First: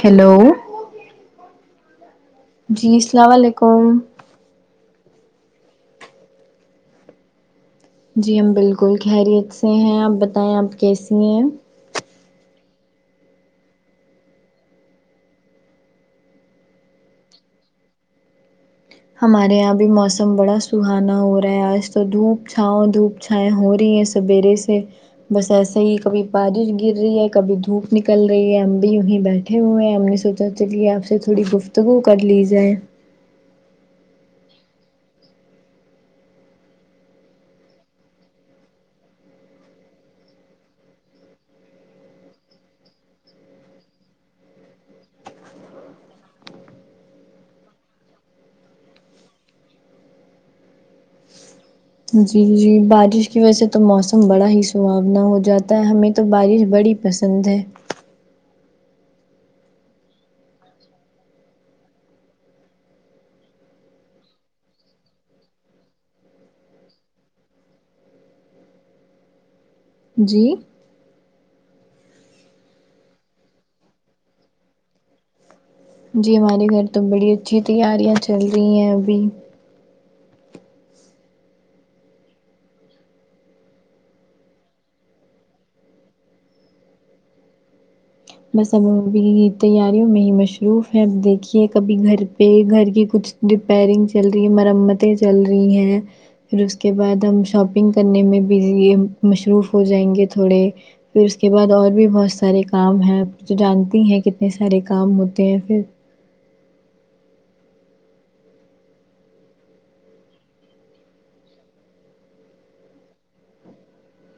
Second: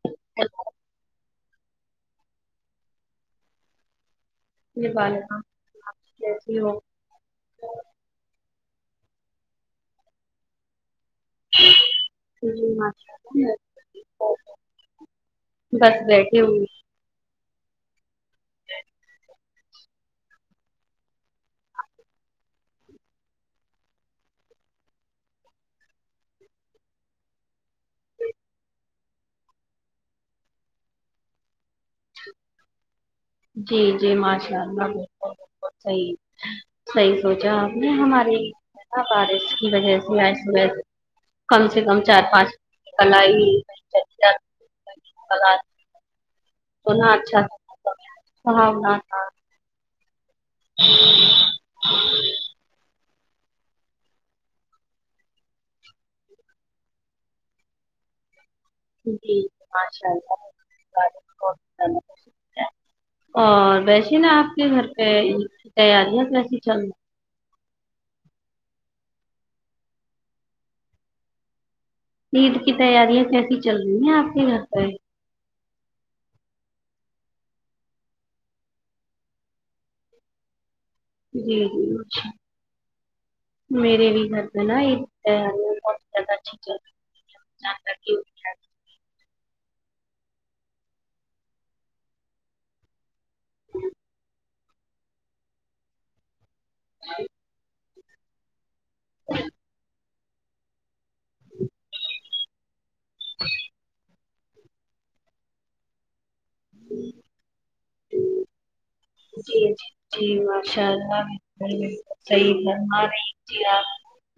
hello یہ جی سلام و علیکم جی وعلیکم آپ کیسی ہو جی ہم بالکل خیریت سے ہیں آپ بتائیں آپ کیسی ہیں [unintelligible] بس بیٹھی ہوئی ہمارے یہاں بھی موسم بڑا سہانا ہو رہا ہے آج تو دھوپ چھاؤں دھوپ چھا ہوائیں ہو رہی ہیں سویرے سے بس ایسا ہی کبھی بارش گر رہی ہے کبھی دھوپ نکل رہی ہے ہم بھی یوں ہی بیٹھ اٹھے ہوئے ہیں ہم نے سوچا چلیے آپ سے تھوڑی گفتگو کر لی جائے جی جی ماشاء اللہ صحیح صحیح سوچاآ پ نے ہمارے نہ بارش کی وجہ سے آج صبح کم سے کم چار پانچ کل ہی [unintelligible] تو نا اچھا سہاونا تھا جی جی بارش کی وجہ سے تو موسم بڑا ہی سہاونا ہو جاتا ہے ہمیں تو بارش بڑی پسند ہے جی ماشاء اللہ بارش بہت پسند ہے تمہیں اور ویسے نا آپ کے گھر پہ عید کی تیاریاں کیسی چل رہی جی عید کی تیاریاں کیسی چل رہی ہیں آپ کے گھر پہ جی ہمارے گھر تو بڑی اچھی تیاریاں چل رہی ہیں ابھی جی جی اچھا میریے بھی گھر پے نہ [unintelligible] جاں تک کے ہو جائے بس اب ہم بھی تیاریوں میں ہی مضروف ہے اب دیکھیے کبھی گھر پہ گھر کی کچھ ریپئیرنگ چل رہی ہے مرمتیں چل رہی ہیں پھر اس کے بعد ہم شاپنگ کرنے میں بھی مصروف ہو جائیں گے تھوڑے پھر اس کے بعد اور بھی بہت سارے کام ہیں آپ تو جانتی ہیں کتنے سارے کام ہوتے ہیں پھر جی جی جی ماشاء اللہ بالکل صحیح فر ما رہی جی آپ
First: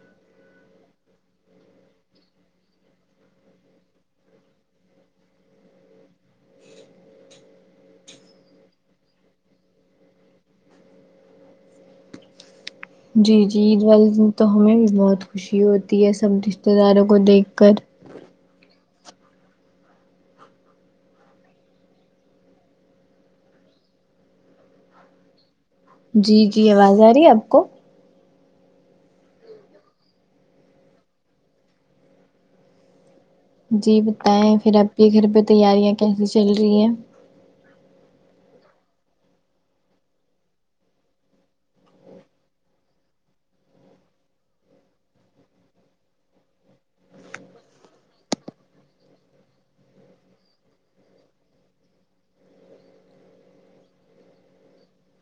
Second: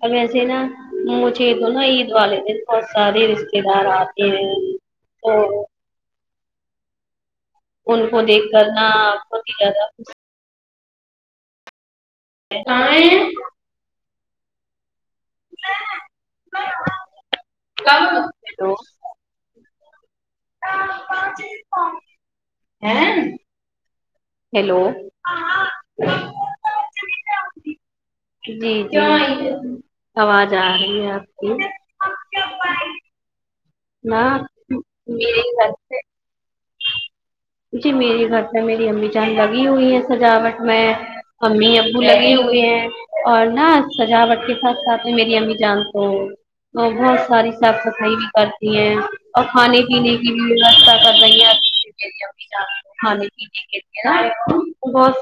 اب ویسے نا مجھے تو نا عید والے دن بہت سارے رشتے دار آتے ہیں تو ان کو دیکھ کر نہ بہت ہی زیادہ خوشی کاں ہیں جی جی عید والے دن تو ہمیں بھی بہت خوشی ہوتی ہے سب رشتتے داروں کو دیکھ کر آپ باجی پا ئیں ہیلو جی جی آواز آ رہی ہے آپ کو جی جی آواز آ رہی ہے آپ کی جی نہ بتائیں پھر آپ کے گھر پہ میرے تیاریاں پہ کیسی چل رہی ہیں جی میری گھر پہ میری امی جان لگی ہوئی ہے سجاوٹ میں امی ابو لگے ہوئے ہیں اور نہ سجاوٹ کے ساتھ ساتھ میں میری امی جان تو بہت ساری صاف صفائی بھی کرتی ہیں اور کھانے پینے کی بھی ویوستھا کر [unintelligible] کھانے کی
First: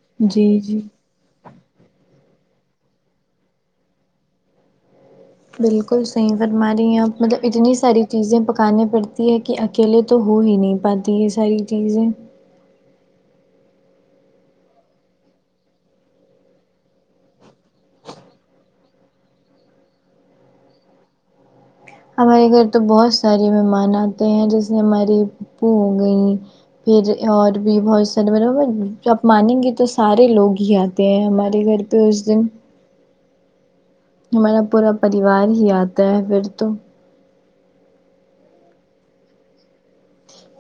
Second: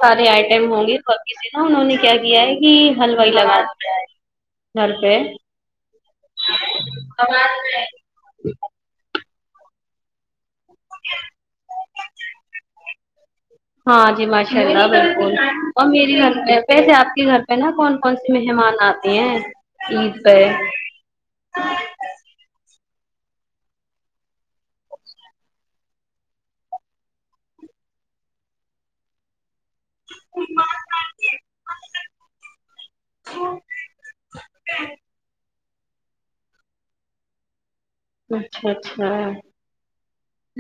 سارے جی آئٹم جی ہونگے نا تو انہوں نے کیا کیا ہے کہ ہلوائی لگا دیا ہے گھر پہ بالکل صحیح فر مارہی ہیں آپ مطلب اتنی ساری چیزیں پکانانی پڑتی ہے کہ اکیلے تو ہو ہی نہیں پاتی یہ ساری چیزیں ہاں جی ماشاء اللہ بالکل اور میری گھر پہ پیسے آپ کے گھر پہ نا کون کون سے مہمان آتے ہیں عید پہ ہمارے گھر تو بہت سارے مہمان آتے ہیں جیسے ہماری پھوپو ہو گئیں پھر جی اور بھی بہت سارے مطلب آپ مانیں گے تو سارے لوگ ہی آتے ہیں ہمارے گھر تو اس دن اچھا ہمارا پورا پریوار ہی آتا ہے فر تو اچھا چھا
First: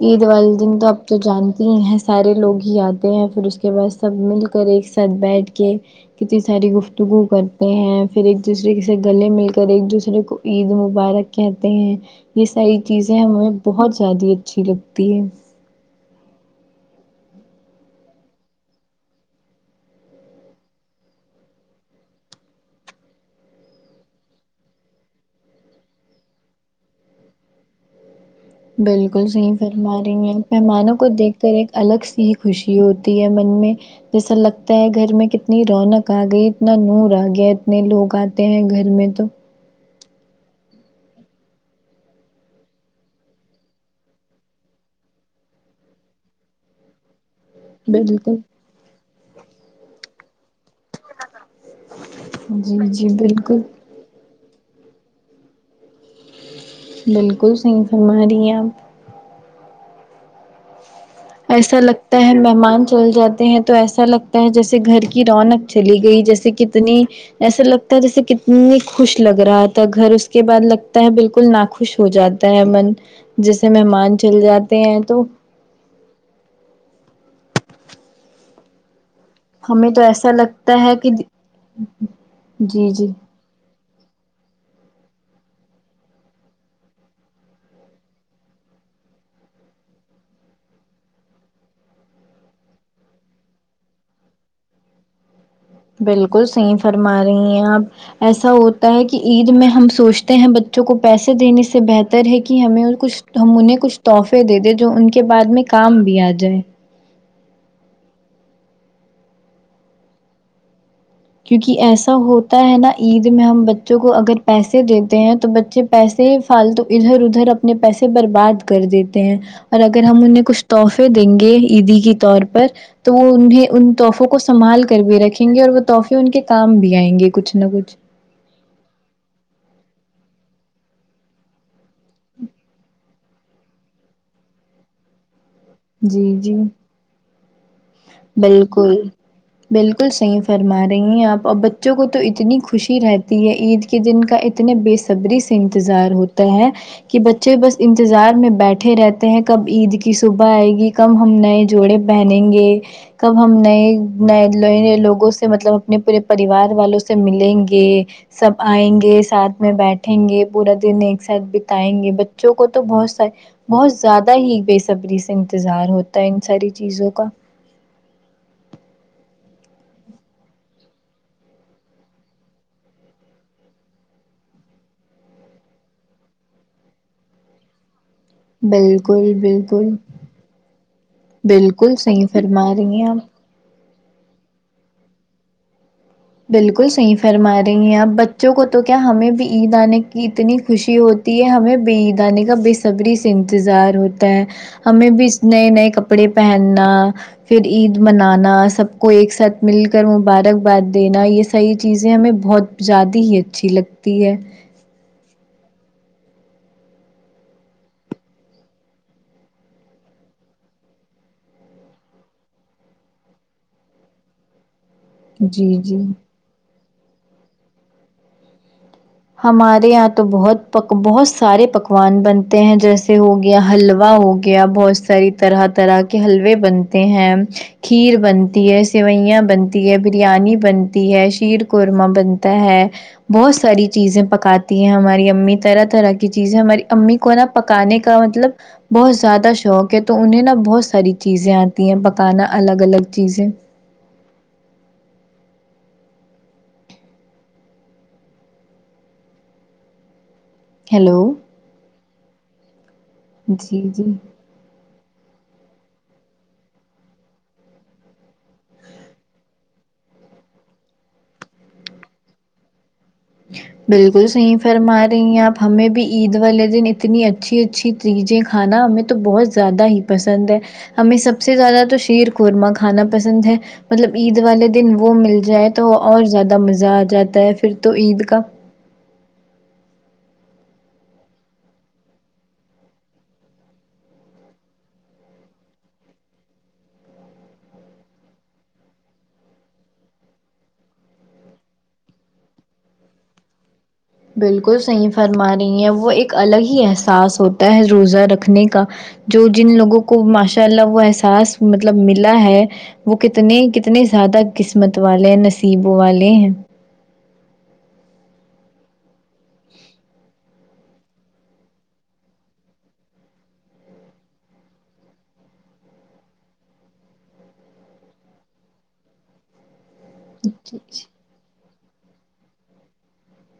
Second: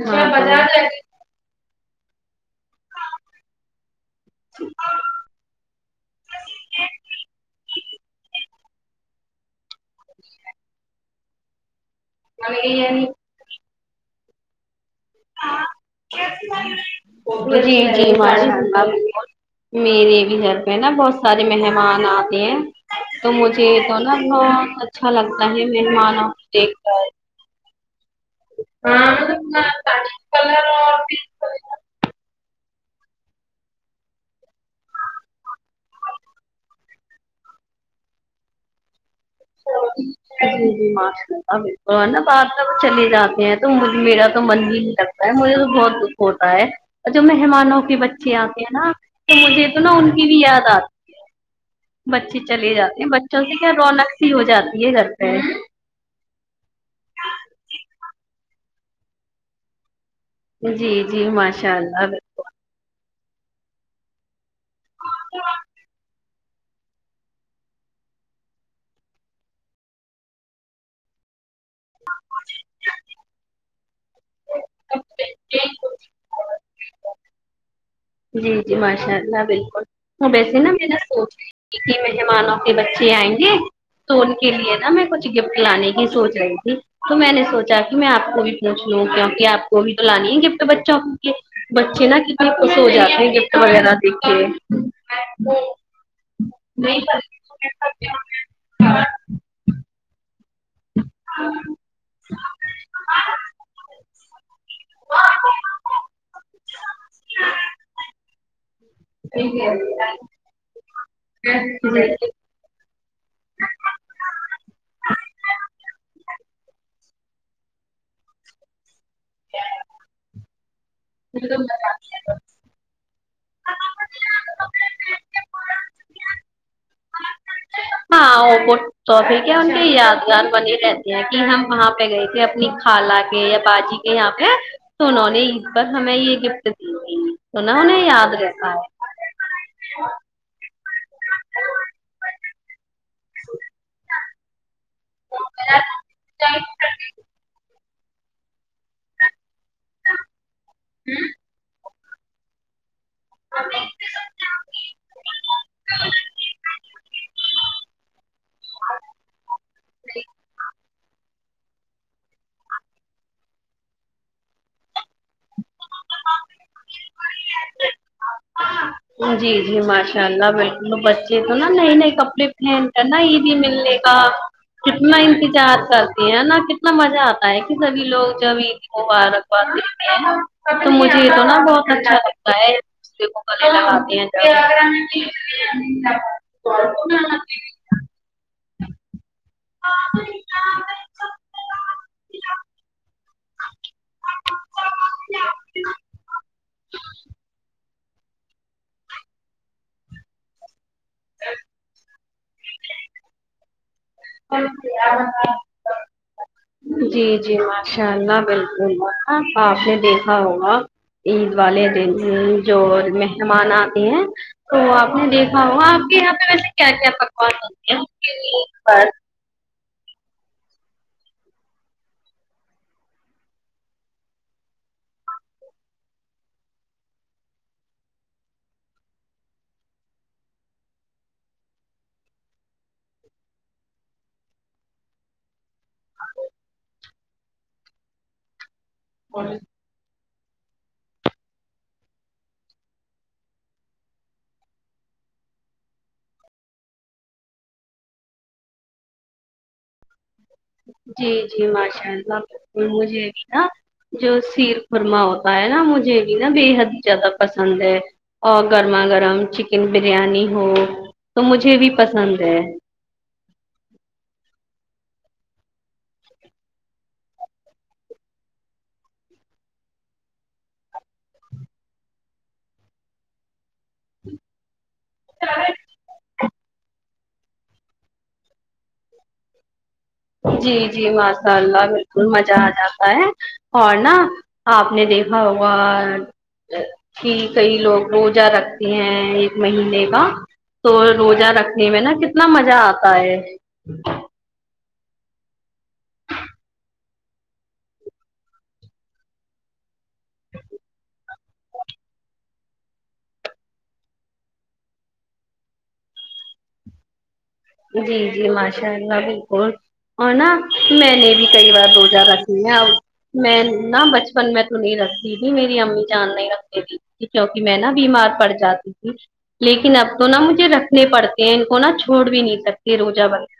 عید والے دن تو اب تو جانتے ہی ہیں سارے لوگ ہی آتے ہیں پھر اس کے بعد سب مل کر ایک ساتھ بیٹھ کے کتی ساری گفتگو کرتے ہیں فر ایک دوسرے سے گلے مل کر ایک دوسرے کو عید مبارک کہتے ہیں یہ ساری چیزیں ہمیں بہت زیادہ اچھی لگتی ہے جی جی ماشاء اللہ بالکل میرے بھی گھر پہ نا بہت سارے مہمان آتے ہیں تو مجھے تو نا نہ اچھا لگتا ہے مہمان کو دیکھ کر بالکل صحیح فرما رہی ہیں مہمانوں کو دیکھ کر ایک الگ سی خوشی ہوتی ہے من میں جیسا لگتا ہے گھر میں کتنی رونق آ گئی اتنا نور آ گیا اتنے لوگ آتے ہیں گھر میں تو [unintelligible] جی جی ماشاء اللہ بالکل ہے نا بعد میں چلے جاتے ہیں تو مجھ میرا تو من ہی نہیں لگتا مجھے تو بہت دکھ ہوتا ہے جو مہمانوں کے بچے بالکل آتے ہیں نا تو مجھے تو نا ان کی بھی یاد آتی بچے چلے جی جاتے جی ہیں بچوں سے بالکل کیا رونق س ہی ہو جاتی ہے گھر پہ بالکل صحیح فرما رہی ہیں آپ جی جی ماشاء ایسا اللہ لگتا ہے مہمان چل جاتے ہیں تو ایسا لگ جیسے گھر کی رونق چلی گئی جیسے کہ اتنی ایسا لگتا ہے جیسے کتنی خوش لگ رہا تھا گھر اس کے بعد لگتا ہے بالکل نا خوش ہو جاتا ہے من جیسے مہمان چل جاتے ہیں تو [unintelligible] جی جی ماشاء اللہ بالکل ہمیں تو وہ ایسا ویسے نا لگتا میں نہ ہے کہ سوچ رہی تھی کہ مہمانوں کے جی جی بچے آئیں گے تو ان کے لیے نا میں کچھ گفٹ لانے کی سوچ رہی تھی تو میں نے سوچا کہ میں آپ کو بھی پوچھ لوں کیوں کہ آپ کو بھی تو لانی ہے گفٹ بچوں بچے نا کتنے خوش ہو جاتے ہیں گفٹ وغیرہ دیکھ کے بالکل صحیح فرما رہی ہیں آپ ایسا ہوتا ہے کہ عید میں ہم سوچ تے ہیں بچوں کو پیسے دینے سے بہتر ہے کہ ہمیں کچھ ہم انہیں کچھ تحفے دے دیں جو ان کے بعد میں کام بھی آ جائے [unintelligible] کیونکہ ایسا ہو جی تا ہے نا عید میں ہم بچوں کو اگر پیسے دیتے ہیں تو بچے پیسے فالتو ادھر ادھر اپ نے پیسے برباد کر دیتے ہیں اور اگر ہم انہیں کچھ تحفے دیں گے عیدی کے طور پر تو وہ انہیں ان تحفوں کو سنبھال کر بھی رکھیں گے اور وہ تحف فے ان کے کام بھی آئیں گے کچھ نہ کچھ ہاں آ یے پوٹ سوپے کے ان کے یادگار بنے رہتے ہیں کہ ہم وہاں پہ گئے تھے اپنی خالہ کے یا باجی کے یہاں پہ سنوں نے عید پر ہمیں جی یہ جی گفٹ دیے تھے [unintelligible] نے بالکل بالکل صحیح فرما رہی ہیں آپ اب بچوں کو تو اتنی خوشی رہتی ہے عید کے دن کا اتنے بے صبری سے انتظار ہوتا ہے کہ بچے بس انتظار میں بیٹھے رہ کہیں کب عید کی صبح آئے گی کب ہم نئے جوڑے پہنیں گے کب ہم نئے ن نئے نئے لوگوں سے مطلب اپنے پورے پریوار والوں سے ملیں گے سب آئیں گے ساتھ میں بیٹھیں گے پورا دن ایک ساتھ بی تائیں گے بچوں کو تو بہت س بہت زیادہ ہی بے صبری سے انتظار ہوتا ہے ان ساری چیزوں کا [unintelligible] جی جی ماشاء اللہ بالکل بچے تو نا نئے نئے کپڑے پہن ن عیدی ملنے کا کتنا انتجار کرتے ہیں نا کتنا مزہ آتا ہے کہ سبھی لوگ جب عید بالکل مبارکباد بالکل دیتے ہیں تو مجھے یہ تو نا بہت بالکل اچھا صحیح لگتا ہے فرما ایک رہی ہیں آپ دوسرے کو [unintelligible] بالکل صحیح فرما رہی ہیں آپ بچوں کو تو کیا ہمیں بھی عید آنے کی اتنی خوشی ہو‌ت ہمیں بھی عید آنے کا بے صبری سے انتظار ہوتا ہے ہمیں بھی نئے نئے کپڑے پہنا پھر عید منانا سب کو ایک ساتھ مل کر مبارک بعد دینا یہ ساری چیزیں ہمیں بہت زیادی ہی اچھی لگتی ہے [inaudible] جی جی ماشاء اللہ بالکل آپ نے دیکھا ہوگا عید والے دن جو مہمان آتے ہیں تو آپ میں دیکھا جی ہوں جی آپ کے یہاں پہ ویسے کیا کیا پکوان پکتے ہیں ان کے لیے پر ہمارے یہاں تو بہت بہت سارے پکوان بنتے ہیں جیسے ہو گیا حلوا ہو گیا بہت ساری طرح طرح کے حلوے بنتے ہیں کھیر بنتی ہے سیوئیاں بنتی ہے بریانی بنتی ہے شیر قورمہ بنتا ہے بہت ساری چیزیں پکاتی ہیں ہماری امی طرح طرح کی چیزیں ہماری امی کو نا پکانے کا مطلب بہت زیادہ بس شوق ہے تو انہیں نا بہت ساری چیزیں آتی ہیں پکانا الگ الگ چیزیں ہیلو جی جی ماشاء اللہ بالکل مجھے بھی نہ جی جی جو سیر خرما ہوتا ہے نا مجھے بھی نا بے حد زیادہ پسند ہے اور گرما گرم چکن بریانی ہو تو مجھے بھی پسند ہے بالکل صحیح فرما رہی ہیں آپ ہمیں بھی عید والے دن اتنی اچھی اچھی چیزیں کھانا ہمیں تو بہت زیادہ ہی پسند ہے ہمیں سب سے زیادہ تو شیر قورمہ کھانا پسند ہے مطلب عید والے دن وہ مل جائے تو اور زیادہ مزہ آ جاتا ہے پھر تو عید کا جی جی ماشاء اللہ بالکل مزہ آ جاتا ہے اور نا آپ نے دیکھا ہوگا کی کئی لوگ روزہ رکھتے ہیں ایک مہینے کا تو روزہ رکھنے میں نا کتنا مزہ آتا ہے بالکل صحیح فرما رہی ہیں وہ ایک الگ ہی احساس ہوتا ہے روزہ رکھنے کا جو جن لوگوں کو ماشاء اللہ وہ احساس مطلب ملا ہے وہ کتنے کتنے زیادہ قسمت والے نصیب والے ہیں جی جی ماشاء اللہ بالکل اور نا میں نے بھی کئی بار روزہ رکھ لیا میں نہ بچپن میں تو نہیں رکھتی تھی میری امی جان نہیں رکھتی تھی کیونکہ میں نا بیمار پڑ جاتی تھی لیکن اب تو نہ جی مجھے جی رکھنے پڑتے ہیں ان کو نہا چھوڑ بھی نہیں سکتے روزہ بغیرہ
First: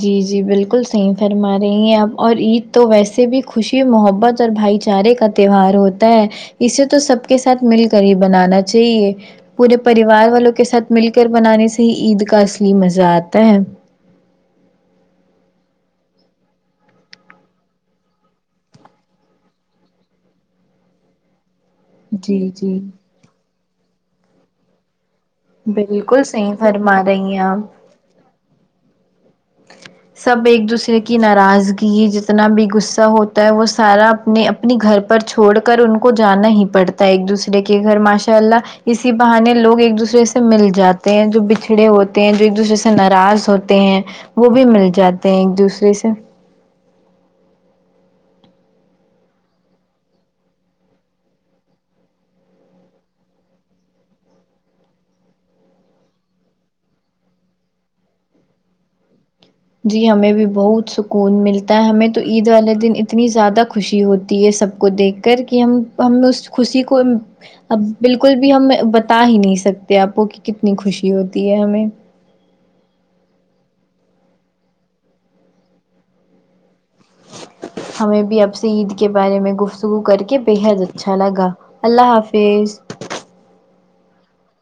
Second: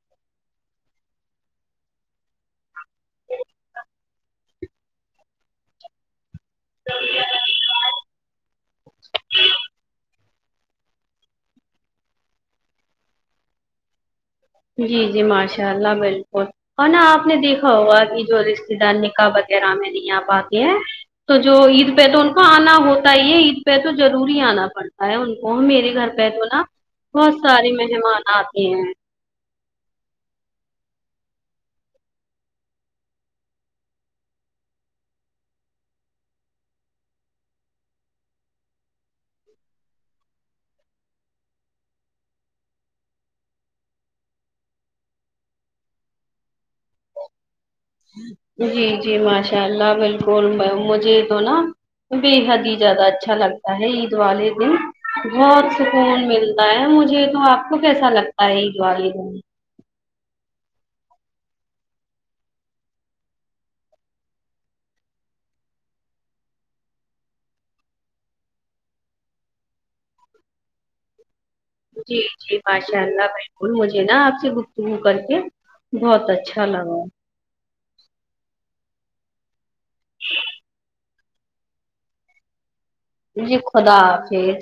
جی جی بالکل صحیح فرما رہی ہیں اپ اور عید تو ویسے بھی خوشی محبت بھائی چارے کا تیہوار ہوتا ہے اسے تو سب کے ساتھ مل کر ہی بنانا چاہیے پورے پریوار والوں کے ساتھ مل کر بنانے سے ہی عید کا اصلی مزہ آتا ہے جی جی ماشاء اللہ بالکل اور نہ آپ نے دیکھا ہوگا کہ جو رشتے دار نکاح وغیرہ میں نہیں آ پاتے ہیں تو جو عید پہ تو ان جی کو آنا جی ہوتا ہی ہے عید پہ تو ضروری آنا پڑتا ہے ان وہ میرے گھر بالکل پہ تو صحیح نا فرما رہی بہت ہیں آپ سارے مہمان آتے ہیں سب ایک دوسرے کی ناراضگی جتنا بھی غصہ ہوتا ہے وہ سارا اپنے اپنی گھر پر چھوڑ کر ان کو جانا ہی پڑتا ایک دوسرے کے گھر ماشاء اللہ اسی بہانے لوگ ایک دوسرے سے مل جاتے ہیں جو بچھڑے ہوتے ہیں جو ایک دوسرے سے ناراض ہوتے ہیں وہ بھی مل جاتے ہیں ایک دوسرے سے جی جی ماشاء اللہ بالکل مجھے تو نا بےحد ہی زیادہ اچھا لگتا ہے عید والے دن بہت سکون ملتا ہے مجھے تو آپ کو کیسا لگتا ہے عید والے دن جی ہمیں بھی بہت سکون ملتا ہے ہمیں تو عید والے دن اتنی زیادہ خوشی ہوتی ہے سب کو دیکھ کر کہ ہم ہم اس خوشی کو اب بالکل بھی ہم بتا ہی نہیں سکتے آپ کو کہ کتنی خوشی ہوتی ہے ہمیں جی جی ماشاء اللہ بالکل مجھے نا آپ سے گفتگو کر کے بہت اچھا لگا ہمیں بھی اپ سے عید کے بارے میں گفتگو کر کے بےحد اچھا ھا لگا اللہ حافظ جی خدا حافظ